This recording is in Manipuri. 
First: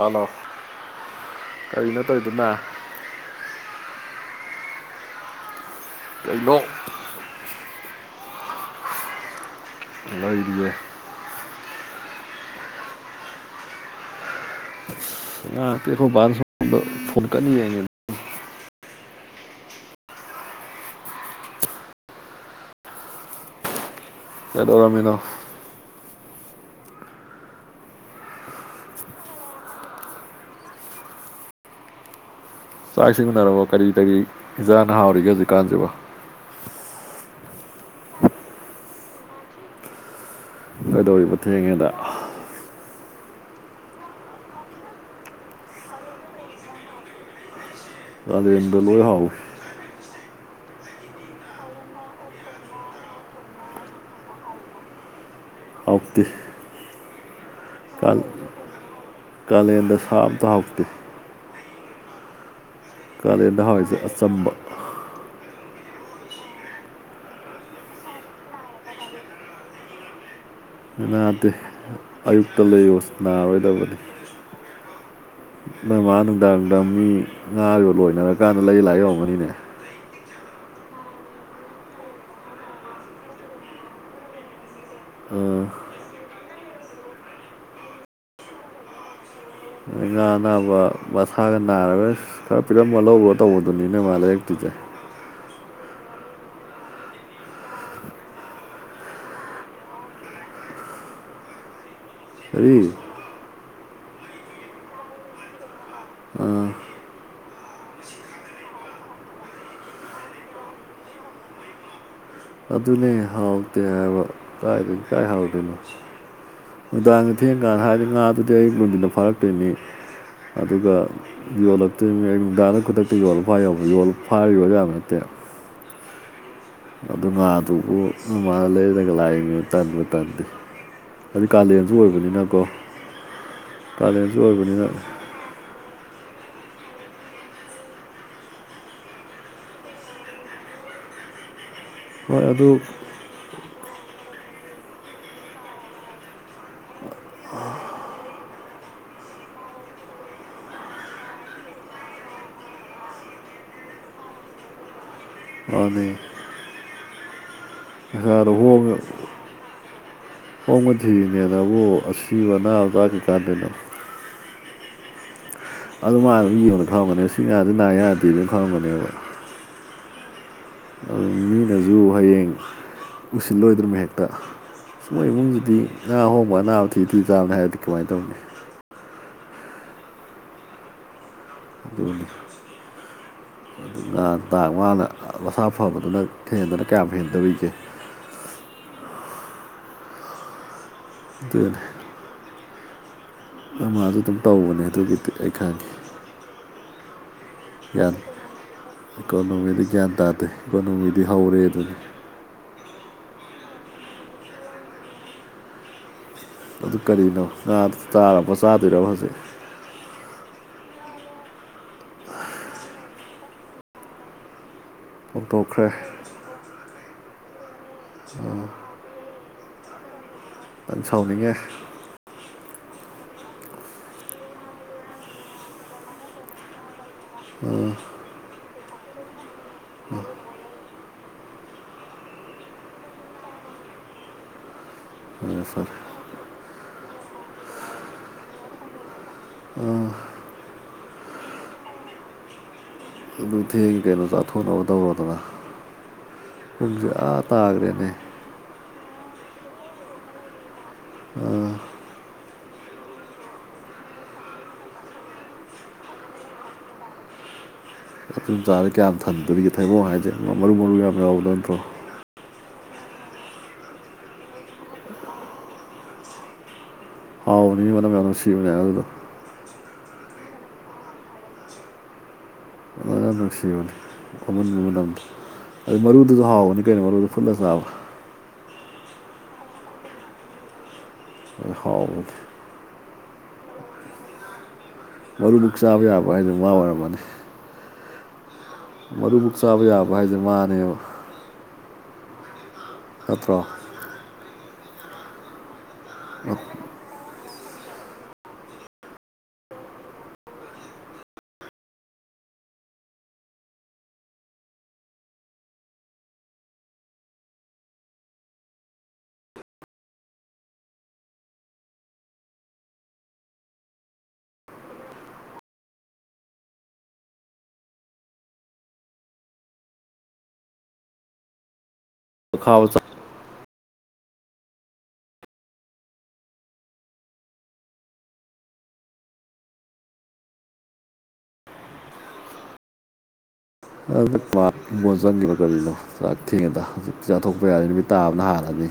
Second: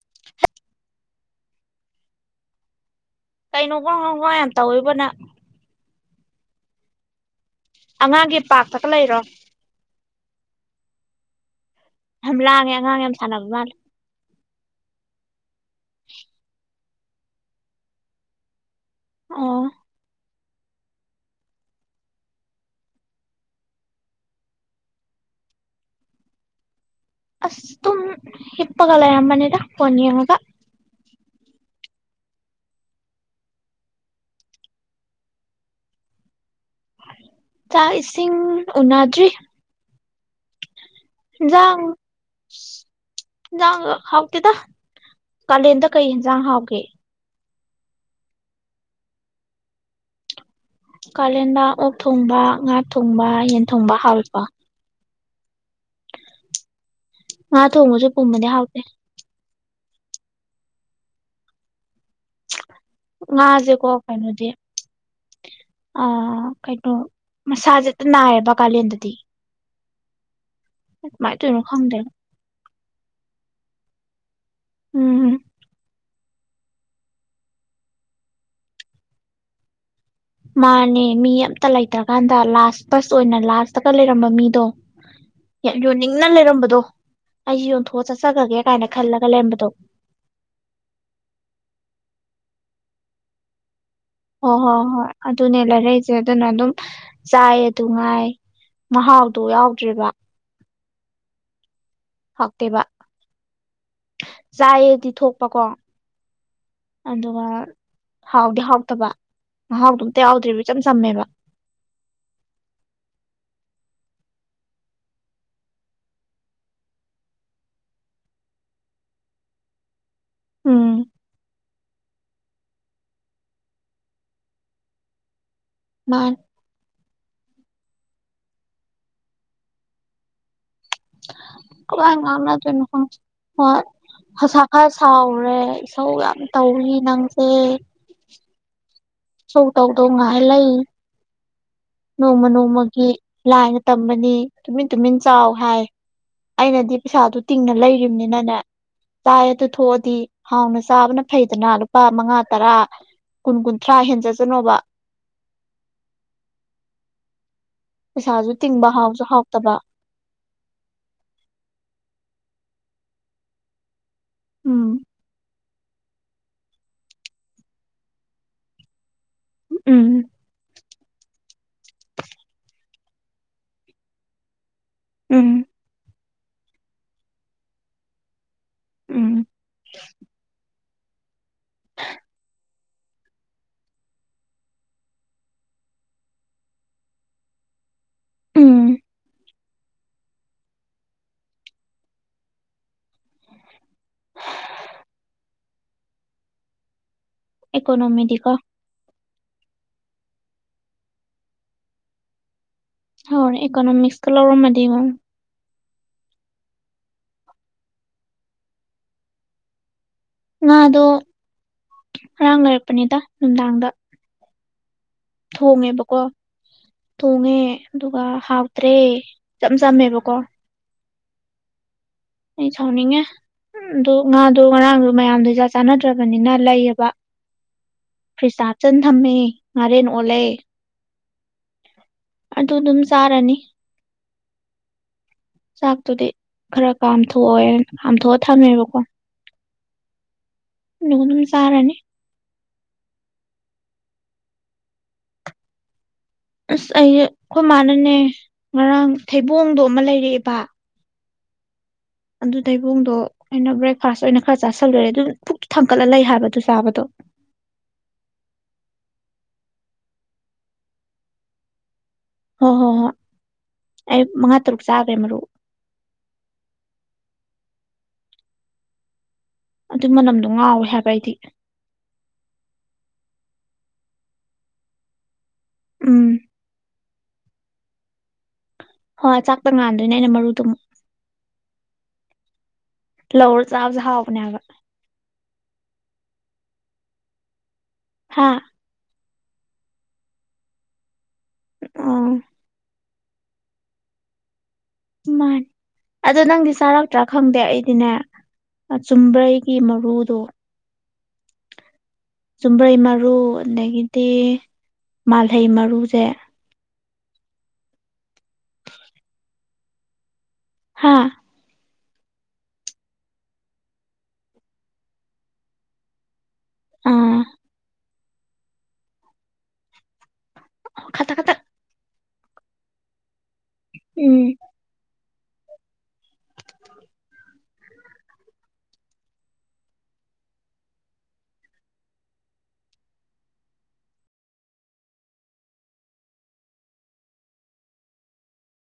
ꯍꯜꯂꯣ ꯀꯔꯤꯅꯣ ꯇꯧꯔꯤꯗꯨꯅ ꯀꯩꯅꯣ ꯍꯪꯒ [unintelligible] ꯌꯥꯝ ꯇꯧꯕꯅ [inaudible] ꯑꯉꯥꯡꯒꯤ ꯄꯥꯔꯇꯀ ꯂꯩꯔꯣ ꯂꯣꯏꯔ [inaudible] ꯌꯥꯝ ꯂꯥꯡꯉꯦ ꯑꯉꯥꯡ ꯌꯥꯝ ꯁꯥꯟꯅꯕ ꯃꯥꯜꯂꯦ [inaudible] ꯀꯟ ꯌꯦꯅꯤ ꯑꯣ ꯀꯗꯧꯔꯃꯤꯅꯣ ꯑꯁ ꯇꯨꯝꯃꯒꯥ ꯍꯤꯞꯄꯒꯂ ꯂꯩꯔꯝꯕꯅꯤꯗ ꯐꯣꯟ ꯌꯦꯉꯒ ꯆꯥꯛ ꯁꯤꯡ ꯎꯟꯅꯔꯕꯣ ꯀꯔꯤ ꯀꯔꯤ ꯏꯟꯖꯥꯡꯅ ꯍꯥꯎꯔꯤꯒꯦ ꯍꯧꯖꯤꯛꯀꯥꯟꯁꯤꯕꯣ ꯆꯥꯛ ꯏꯁꯤꯡ ꯎꯅꯗ꯭ꯔꯤ ꯀꯩꯗꯧꯔꯤꯕ ꯌꯥ ꯊꯦꯡꯉꯦꯗ [inaudible] ꯏꯟꯖꯥꯡ ꯍꯥꯎꯇꯦꯗ ꯀꯥꯂꯦꯟꯗ ꯀꯩ ꯌꯦꯟꯖꯥꯡ ꯍꯥꯎꯒꯦ ꯑꯗꯨꯗ ꯂꯣꯏ ꯍꯥꯎ ꯀꯥꯂꯦꯟꯗ ꯑꯣꯛ ꯊꯣꯡꯕ ꯉꯥ ꯊꯣꯡꯕ ꯌꯦꯟ ꯊꯣꯡꯕ ꯍꯥꯎꯏꯀꯣ ꯍꯥꯎꯇꯦ ꯉꯥ ꯊꯣꯡꯕꯁꯨ ꯀꯥ ꯄꯨꯝꯕꯗꯤ ꯍꯥꯎꯇꯦ ꯀꯥꯂꯦꯟꯗ ꯁꯥ ꯑꯃꯇꯥ ꯍꯥꯎꯇꯦ ꯀꯥꯂꯦꯟꯗ ꯉꯥꯖꯦꯀꯣ ꯍꯥꯎꯔꯤꯁꯦ ꯀꯥꯏꯅꯨꯗꯤ ꯑꯆꯝꯕ ꯑꯥ ꯀꯩꯅꯣ ꯃꯁꯥꯁꯦ ꯅꯥꯏꯌꯦꯕ ꯀꯥꯂꯦꯟꯗꯗꯤ ꯀꯃꯥꯏꯅ ꯅꯥꯗꯦ ꯇꯧꯔꯤꯅꯣ ꯈꯪꯗꯦ ꯑꯌꯨꯛꯇ ꯂꯩꯌꯣ ꯅꯥꯔꯣꯏꯗꯕꯅꯤ ꯎꯝ ꯅꯪ ꯃꯥ ꯅꯨꯡꯗꯥꯡ ꯅꯨꯡꯗꯥꯡ ꯃꯤ ꯉꯣ ꯂꯣꯏꯅꯔꯀꯥꯟꯗ ꯂꯩ ꯂꯥꯏ ꯑꯣꯏꯔꯝꯅꯤꯅꯦ ꯃꯥꯅꯦ ꯃꯤ ꯑꯝꯇ ꯂꯩꯇ꯭ꯔꯀꯥꯟꯗ ꯂꯥꯁ ꯐꯁ ꯑꯣꯏꯅ ꯂꯥꯁꯇꯒ ꯂꯩꯔꯝꯕ ꯃꯤꯗꯣ ꯌꯥꯝ ꯌꯣꯟꯅꯤꯡꯅ ꯂꯩꯔꯝꯕꯗꯣ ꯑꯩꯁꯦ ꯌꯣꯟꯊꯣꯛꯑ ꯆꯠꯆꯈꯒꯦ ꯀꯥꯏꯅ ꯈꯜꯂꯒ ꯂꯩꯔꯝꯕꯗꯣ ꯉꯥ ꯑꯅꯥꯕ ꯃꯁꯥꯒ ꯅꯥꯔꯒ ꯈꯔ ꯄꯤꯔꯝꯕ ꯂꯧꯕ ꯇꯧꯕꯗꯨꯅꯤꯅ ꯃꯥꯜꯂꯦ ꯍꯣꯏ ꯍꯣꯏ ꯍꯣꯏ ꯑꯗꯨꯅꯦ ꯂꯩꯔꯛꯏꯁꯦ ꯑꯗꯨꯅ ꯑꯗꯨꯝ ꯆꯥꯏ ꯑꯗꯨ ꯉꯥꯏ ꯃꯍꯥꯎꯗꯨ ꯌꯥꯎꯗ꯭ꯔꯤꯕ ꯀꯔꯤ ꯍꯇꯦꯕ ꯆꯥꯏꯌꯦꯗꯤ ꯊꯣꯛꯄꯀꯣ ꯑꯗꯨꯒ ꯍꯥꯎꯗꯤ ꯍꯥꯎꯇꯕ ꯃꯍꯥꯎꯗꯣ ꯑꯝꯇ ꯌꯥꯎꯗ꯭ꯔꯤꯕ ꯏꯆꯝ ꯆꯝꯃꯦꯕ ꯑꯗꯨꯅꯦ ꯍꯥꯎꯇꯦ ꯍꯥꯏꯕ ꯀꯥꯏꯗꯩ ꯀꯥꯏ ꯍꯥꯎꯗꯣꯏꯅꯣ ꯅꯨꯡꯗꯥꯡꯗ ꯊꯦꯡꯀꯥꯟꯗ ꯍꯥꯏꯔꯗꯤ ꯉꯥꯗꯨꯗꯤ ꯑꯌꯛ ꯅꯨꯡꯊꯟꯅ ꯐꯥꯔꯛꯇꯣꯏꯅꯤ ꯎꯝ ꯑꯗꯨꯒ ꯌꯣꯜꯂꯛꯇꯣꯏꯅꯤ ꯑꯩ ꯅꯨꯡꯗꯥꯡꯗ ꯈꯨꯗꯛꯇ ꯌꯣꯜꯂꯒ ꯐꯥꯏ ꯌꯧꯕ ꯌꯣ ꯐꯥꯔ ꯌꯣꯕ ꯌꯥꯕ ꯅꯠꯇꯦ ꯃꯥ ꯑꯗꯨ ꯉꯥꯗꯨꯕꯨ ꯑꯗꯨꯃꯅ ꯂꯩꯔꯒ ꯂꯥꯛꯏꯅꯤ ꯇꯟꯕꯨ ꯇꯟꯗꯦ ꯑꯗꯨ ꯀꯥꯂꯦꯟꯁꯨ ꯀꯃꯏ ꯑꯣꯏꯕꯅꯤꯅꯀꯣ ꯉꯥꯡꯅꯗꯣꯏꯅꯣ ꯈꯪꯗꯦ ꯀꯥꯂꯦꯟꯁꯨ ꯉꯁꯥꯏ ꯑꯣꯏꯕꯅꯤꯅ ꯈꯔꯥ ꯁꯧꯔꯨꯔꯦ ꯊꯧ ꯌꯥꯝ ꯇꯧꯏ ꯅꯪꯁꯦ [unintelligible] ꯍꯣꯏ ꯅꯣꯡꯃ ꯑꯗꯨ ꯅꯣꯡꯃꯒꯤ ꯂꯥꯏꯅ ꯇꯝ ꯕꯥꯥ ꯅꯤ ꯇꯨꯃꯤꯟ ꯇꯨꯃꯤꯟ ꯆꯥꯎ ꯍꯥꯏ ꯑꯩꯅꯗꯤ ꯄꯩꯁꯥꯗꯨ ꯇꯤꯡꯅ ꯂꯩꯔꯤꯕꯅꯤꯅꯅꯦ ꯆꯥꯏ ꯑꯗꯨ ꯊꯣꯛꯑꯗꯤ ꯍꯥꯎꯅ ꯆꯥꯕꯅ ꯐꯩꯗꯅ ꯂꯨꯄꯥ ꯃꯉꯥ ꯇꯔꯥ ꯀꯨꯟ ꯀꯨꯟꯊ꯭ꯔꯥ ꯍꯦꯟꯖ ꯖꯅꯣꯕ ꯃꯟꯅꯦ ꯄꯩꯁꯥꯗꯣ ꯄꯩꯁꯥꯖꯨ ꯇꯤꯡꯕ ꯍꯣꯡꯅ ꯍꯥꯎꯁꯨ ꯍꯥꯎꯇꯕ ꯍꯣꯡꯕ ꯊꯤꯔꯤꯅꯦꯅꯕꯨ ꯑꯁꯤꯕ ꯑꯅꯥꯕ ꯂꯥꯛꯈꯤ ꯀꯥꯟꯗꯅ ꯎꯝ ꯑꯗꯨ ꯃꯥ ꯑꯗꯨꯝ ꯌꯦꯡꯕ ꯊꯝꯔꯝꯒꯅꯦ ꯁꯤ ꯁꯦ ꯅꯥ ꯌꯥꯗꯦꯗꯅ ꯊꯪꯔꯝꯒꯅꯦꯕ ꯎꯝ ꯑꯗꯨ ꯃꯤꯅꯁꯨ ꯍꯌꯦꯡ ꯎꯁꯤꯜꯂꯣꯏꯗ꯭ꯔꯃ ꯍꯦꯛꯇ ꯃꯣꯏ ꯎꯝ ꯏꯃꯨꯡꯁꯤꯗꯤ ꯉꯥ ꯑꯍꯣꯡꯕ ꯑꯅꯥꯕ ꯊꯤ ꯑꯗꯨ ꯆꯥꯕꯅꯤ ꯍꯥꯏꯔꯗꯤ ꯀꯃꯥꯏꯅ ꯇꯧꯅꯤ ꯎꯝ ꯑꯗꯨ ꯅꯦ ꯑꯗꯨ ꯇꯥꯡ ꯃꯥꯅ ꯃꯁꯥ ꯐꯕꯗꯨꯅ ꯍꯦꯟꯗꯅ ꯀꯌꯥꯝ ꯍꯦꯟꯗꯧꯔꯤꯒꯦ ꯎꯝ ꯑꯗꯨ ꯃꯖꯨ ꯑꯗꯨ ꯑꯗꯨꯝ ꯇꯧꯕꯅꯦ ꯑꯗꯨꯒꯤꯗꯤ ꯑꯩ ꯈꯪꯉꯦ ꯒ꯭ꯌꯥꯟ ꯏꯀꯣꯅꯣꯃꯤꯗꯤ ꯀꯣ ꯏꯀꯣꯅꯣꯃꯤꯗꯤ ꯒ꯭ꯌꯥꯟ ꯇꯥꯗꯦ ꯏꯀꯣꯅꯣꯃꯤꯗꯤ ꯍꯧꯔꯦ ꯑꯗꯨꯅꯤ ꯍꯔ ꯑꯦꯀꯣꯅꯃꯤꯛꯁ ꯀ ꯂ ꯂꯧꯔ ꯃꯗꯤ ꯀꯣ ꯑꯗꯨ ꯀꯔꯤꯅꯣ ꯉꯥ ꯆꯔꯥꯕꯣ ꯆꯥꯗꯣꯏꯔꯕ ꯍꯧꯖꯤꯛ ꯉꯥꯗꯣ ꯉꯔꯥꯡ ꯂꯩꯔꯛꯄꯅꯤꯗ ꯅꯨꯡꯗꯥꯡꯗ ꯍꯧꯗꯣꯛꯈ꯭ꯔꯦ ꯊꯣꯡꯉꯦꯕꯀꯣ ꯊꯣꯡꯉꯦ ꯑꯗꯨꯒ ꯍꯥꯎꯇ꯭ꯔꯦ ꯆꯆꯝ ꯆꯝꯃꯦꯕꯀꯣ ꯅꯪ ꯁꯥꯎꯅꯤꯡꯉꯦ ꯑꯩ ꯁꯥꯎꯅꯤꯡꯉꯦ ꯎ ꯑꯗꯨ ꯉꯥꯗꯣ ꯉꯔꯥꯡꯗꯣ ꯃꯌꯥꯝꯗꯣ ꯆꯥꯛ ꯆꯥꯟꯅꯗ꯭ꯔꯕꯅꯤꯅ ꯂꯩꯌꯦꯕ ꯎꯝ ꯐꯤꯁꯤꯁꯥ ꯆꯟ ꯊꯝꯃꯤ ꯉꯥꯔꯦꯟ ꯑꯣꯜꯂꯦ ꯑꯗꯨ ꯗꯨꯝ ꯆꯥꯔꯅꯤ [inaudible] ꯆꯥꯛꯇꯨꯗꯤ ꯈꯔ ꯀꯥꯝꯊꯣꯛꯑꯣꯏ ꯀꯥꯝꯊꯣꯛꯑ ꯊꯝꯃꯦꯕꯀꯣ ꯑ ꯅ ꯑꯗꯨꯝ ꯆꯥꯔꯅꯤ ꯑꯗꯨ ꯊꯦꯡ ꯀꯩꯅꯣ ꯆꯥꯊꯣꯛꯅꯕ ꯇꯧꯔꯣ ꯗꯅ ꯑꯁ ꯑꯩ ꯑꯩꯈꯣꯏ ꯇꯥꯈ꯭ꯔꯦꯅꯦ ꯃꯥꯅꯅꯦ ꯉꯔꯥꯡ ꯊꯩꯕꯣꯡꯗꯣ ꯑꯃ ꯂꯩꯔꯛꯑꯦꯕ ꯑꯗꯨ ꯇꯩꯕꯣꯡꯗꯣ ꯑꯩꯅ ꯕ꯭ꯔꯦꯛꯐꯥꯁ ꯑꯣꯏꯅ ꯈꯔ ꯆꯥꯥꯁꯜꯂꯨꯔꯦ ꯑꯗꯨ ꯄꯨꯛ ꯊꯥꯡꯀꯠꯂ ꯂꯩ ꯍꯥꯏꯕꯗꯨ ꯆꯥꯕꯗꯣ ꯃꯤꯟ ꯆꯥꯔ ꯀꯌꯥꯝ ꯊꯟꯗꯣꯏꯒꯦ ꯊꯩꯕꯣꯡ ꯍꯥꯏꯁꯦ ꯃꯔꯨ ꯃꯔꯨ ꯌꯥꯝ ꯌꯥꯎꯕꯗ ꯅꯠꯇ꯭ꯔꯣ ꯍꯣꯏ ꯍꯣꯏ ꯍꯣꯏ ꯑꯩ ꯃꯉꯥ ꯇꯔꯨꯛ ꯆꯥꯈ꯭ꯔꯦ ꯃꯔꯨ ꯍꯥꯎ ꯅꯨꯡꯁꯤꯕꯅꯦ ꯑꯗꯨꯗꯣ ꯑꯗꯨ ꯃꯅꯝꯗꯣ ꯉꯥꯎꯋꯦ ꯍꯥꯏꯕ ꯑꯩꯗꯤ ꯐꯖꯅ ꯅꯨꯡꯁꯤꯕꯅꯤ ꯐꯃꯟꯕ ꯃꯗꯣ ꯑꯗꯨꯗꯩ ꯎꯝ ꯃꯔꯨꯗꯨꯁꯨ ꯍꯥꯎꯒꯅꯤ ꯀꯩꯅꯣ ꯃꯔꯨꯗꯨ ꯐꯨꯠ ꯂ ꯒꯥ ꯆꯥꯕ ꯍꯣꯏ ꯆꯥꯛꯄ ꯉꯥꯟꯗꯣꯏꯅꯦ ꯑꯩꯅ ꯃꯔꯨꯗꯨꯃꯨꯛ ꯍꯥꯎ ꯂꯧꯔ ꯆꯥꯕꯁꯦ ꯍꯥꯥꯎꯕꯅꯦ ꯌꯥꯝ ꯃꯔꯨ ꯃꯨꯛ ꯆꯥꯕ ꯌꯥꯕ ꯍꯥꯏꯗꯨꯅ ꯃꯥ ꯑꯣꯏꯔꯝꯃꯅꯤ ꯍꯥꯥ ꯃꯔꯨ ꯃꯛ ꯆꯥꯕ ꯌꯥꯕ ꯍꯥꯏꯁꯦ ꯃꯥꯅꯦꯕ ꯑꯣ ꯅꯠꯇ꯭ꯔꯣ ꯃꯥꯅꯤ ꯑꯗ ꯅꯪꯗꯤ ꯆꯥꯔꯛꯇ꯭ꯔꯥ ꯈꯪꯗꯦ ꯑꯩꯗꯤꯅꯦ ꯆꯨꯝꯕ꯭ꯔꯩꯒꯤ ꯃꯔꯨꯗꯣ ꯆꯨꯝꯕ꯭ꯔꯩ ꯃꯔꯨ ꯑꯗꯒꯤꯗꯤ ꯃꯥꯜꯍꯩ ꯃꯔꯨꯁꯦ ꯍꯥꯥ ꯑꯥ ꯈꯥ ꯇꯥꯛ ꯈꯥꯇꯥꯛ ꯈꯥꯎ [inaudible] ꯎꯝ ꯑ ꯃꯣꯖꯥꯡꯒꯤꯔ ꯀꯔꯤꯅꯣ ꯆꯥꯛ ꯊꯦꯡꯉꯗ ꯍꯧꯖꯤꯛꯇꯤ ꯆꯥꯊꯣꯛꯄ ꯌꯥꯔꯅꯤ ꯅꯨꯃꯤ ꯇꯥꯕꯅ ꯍꯥꯜꯂꯅꯤ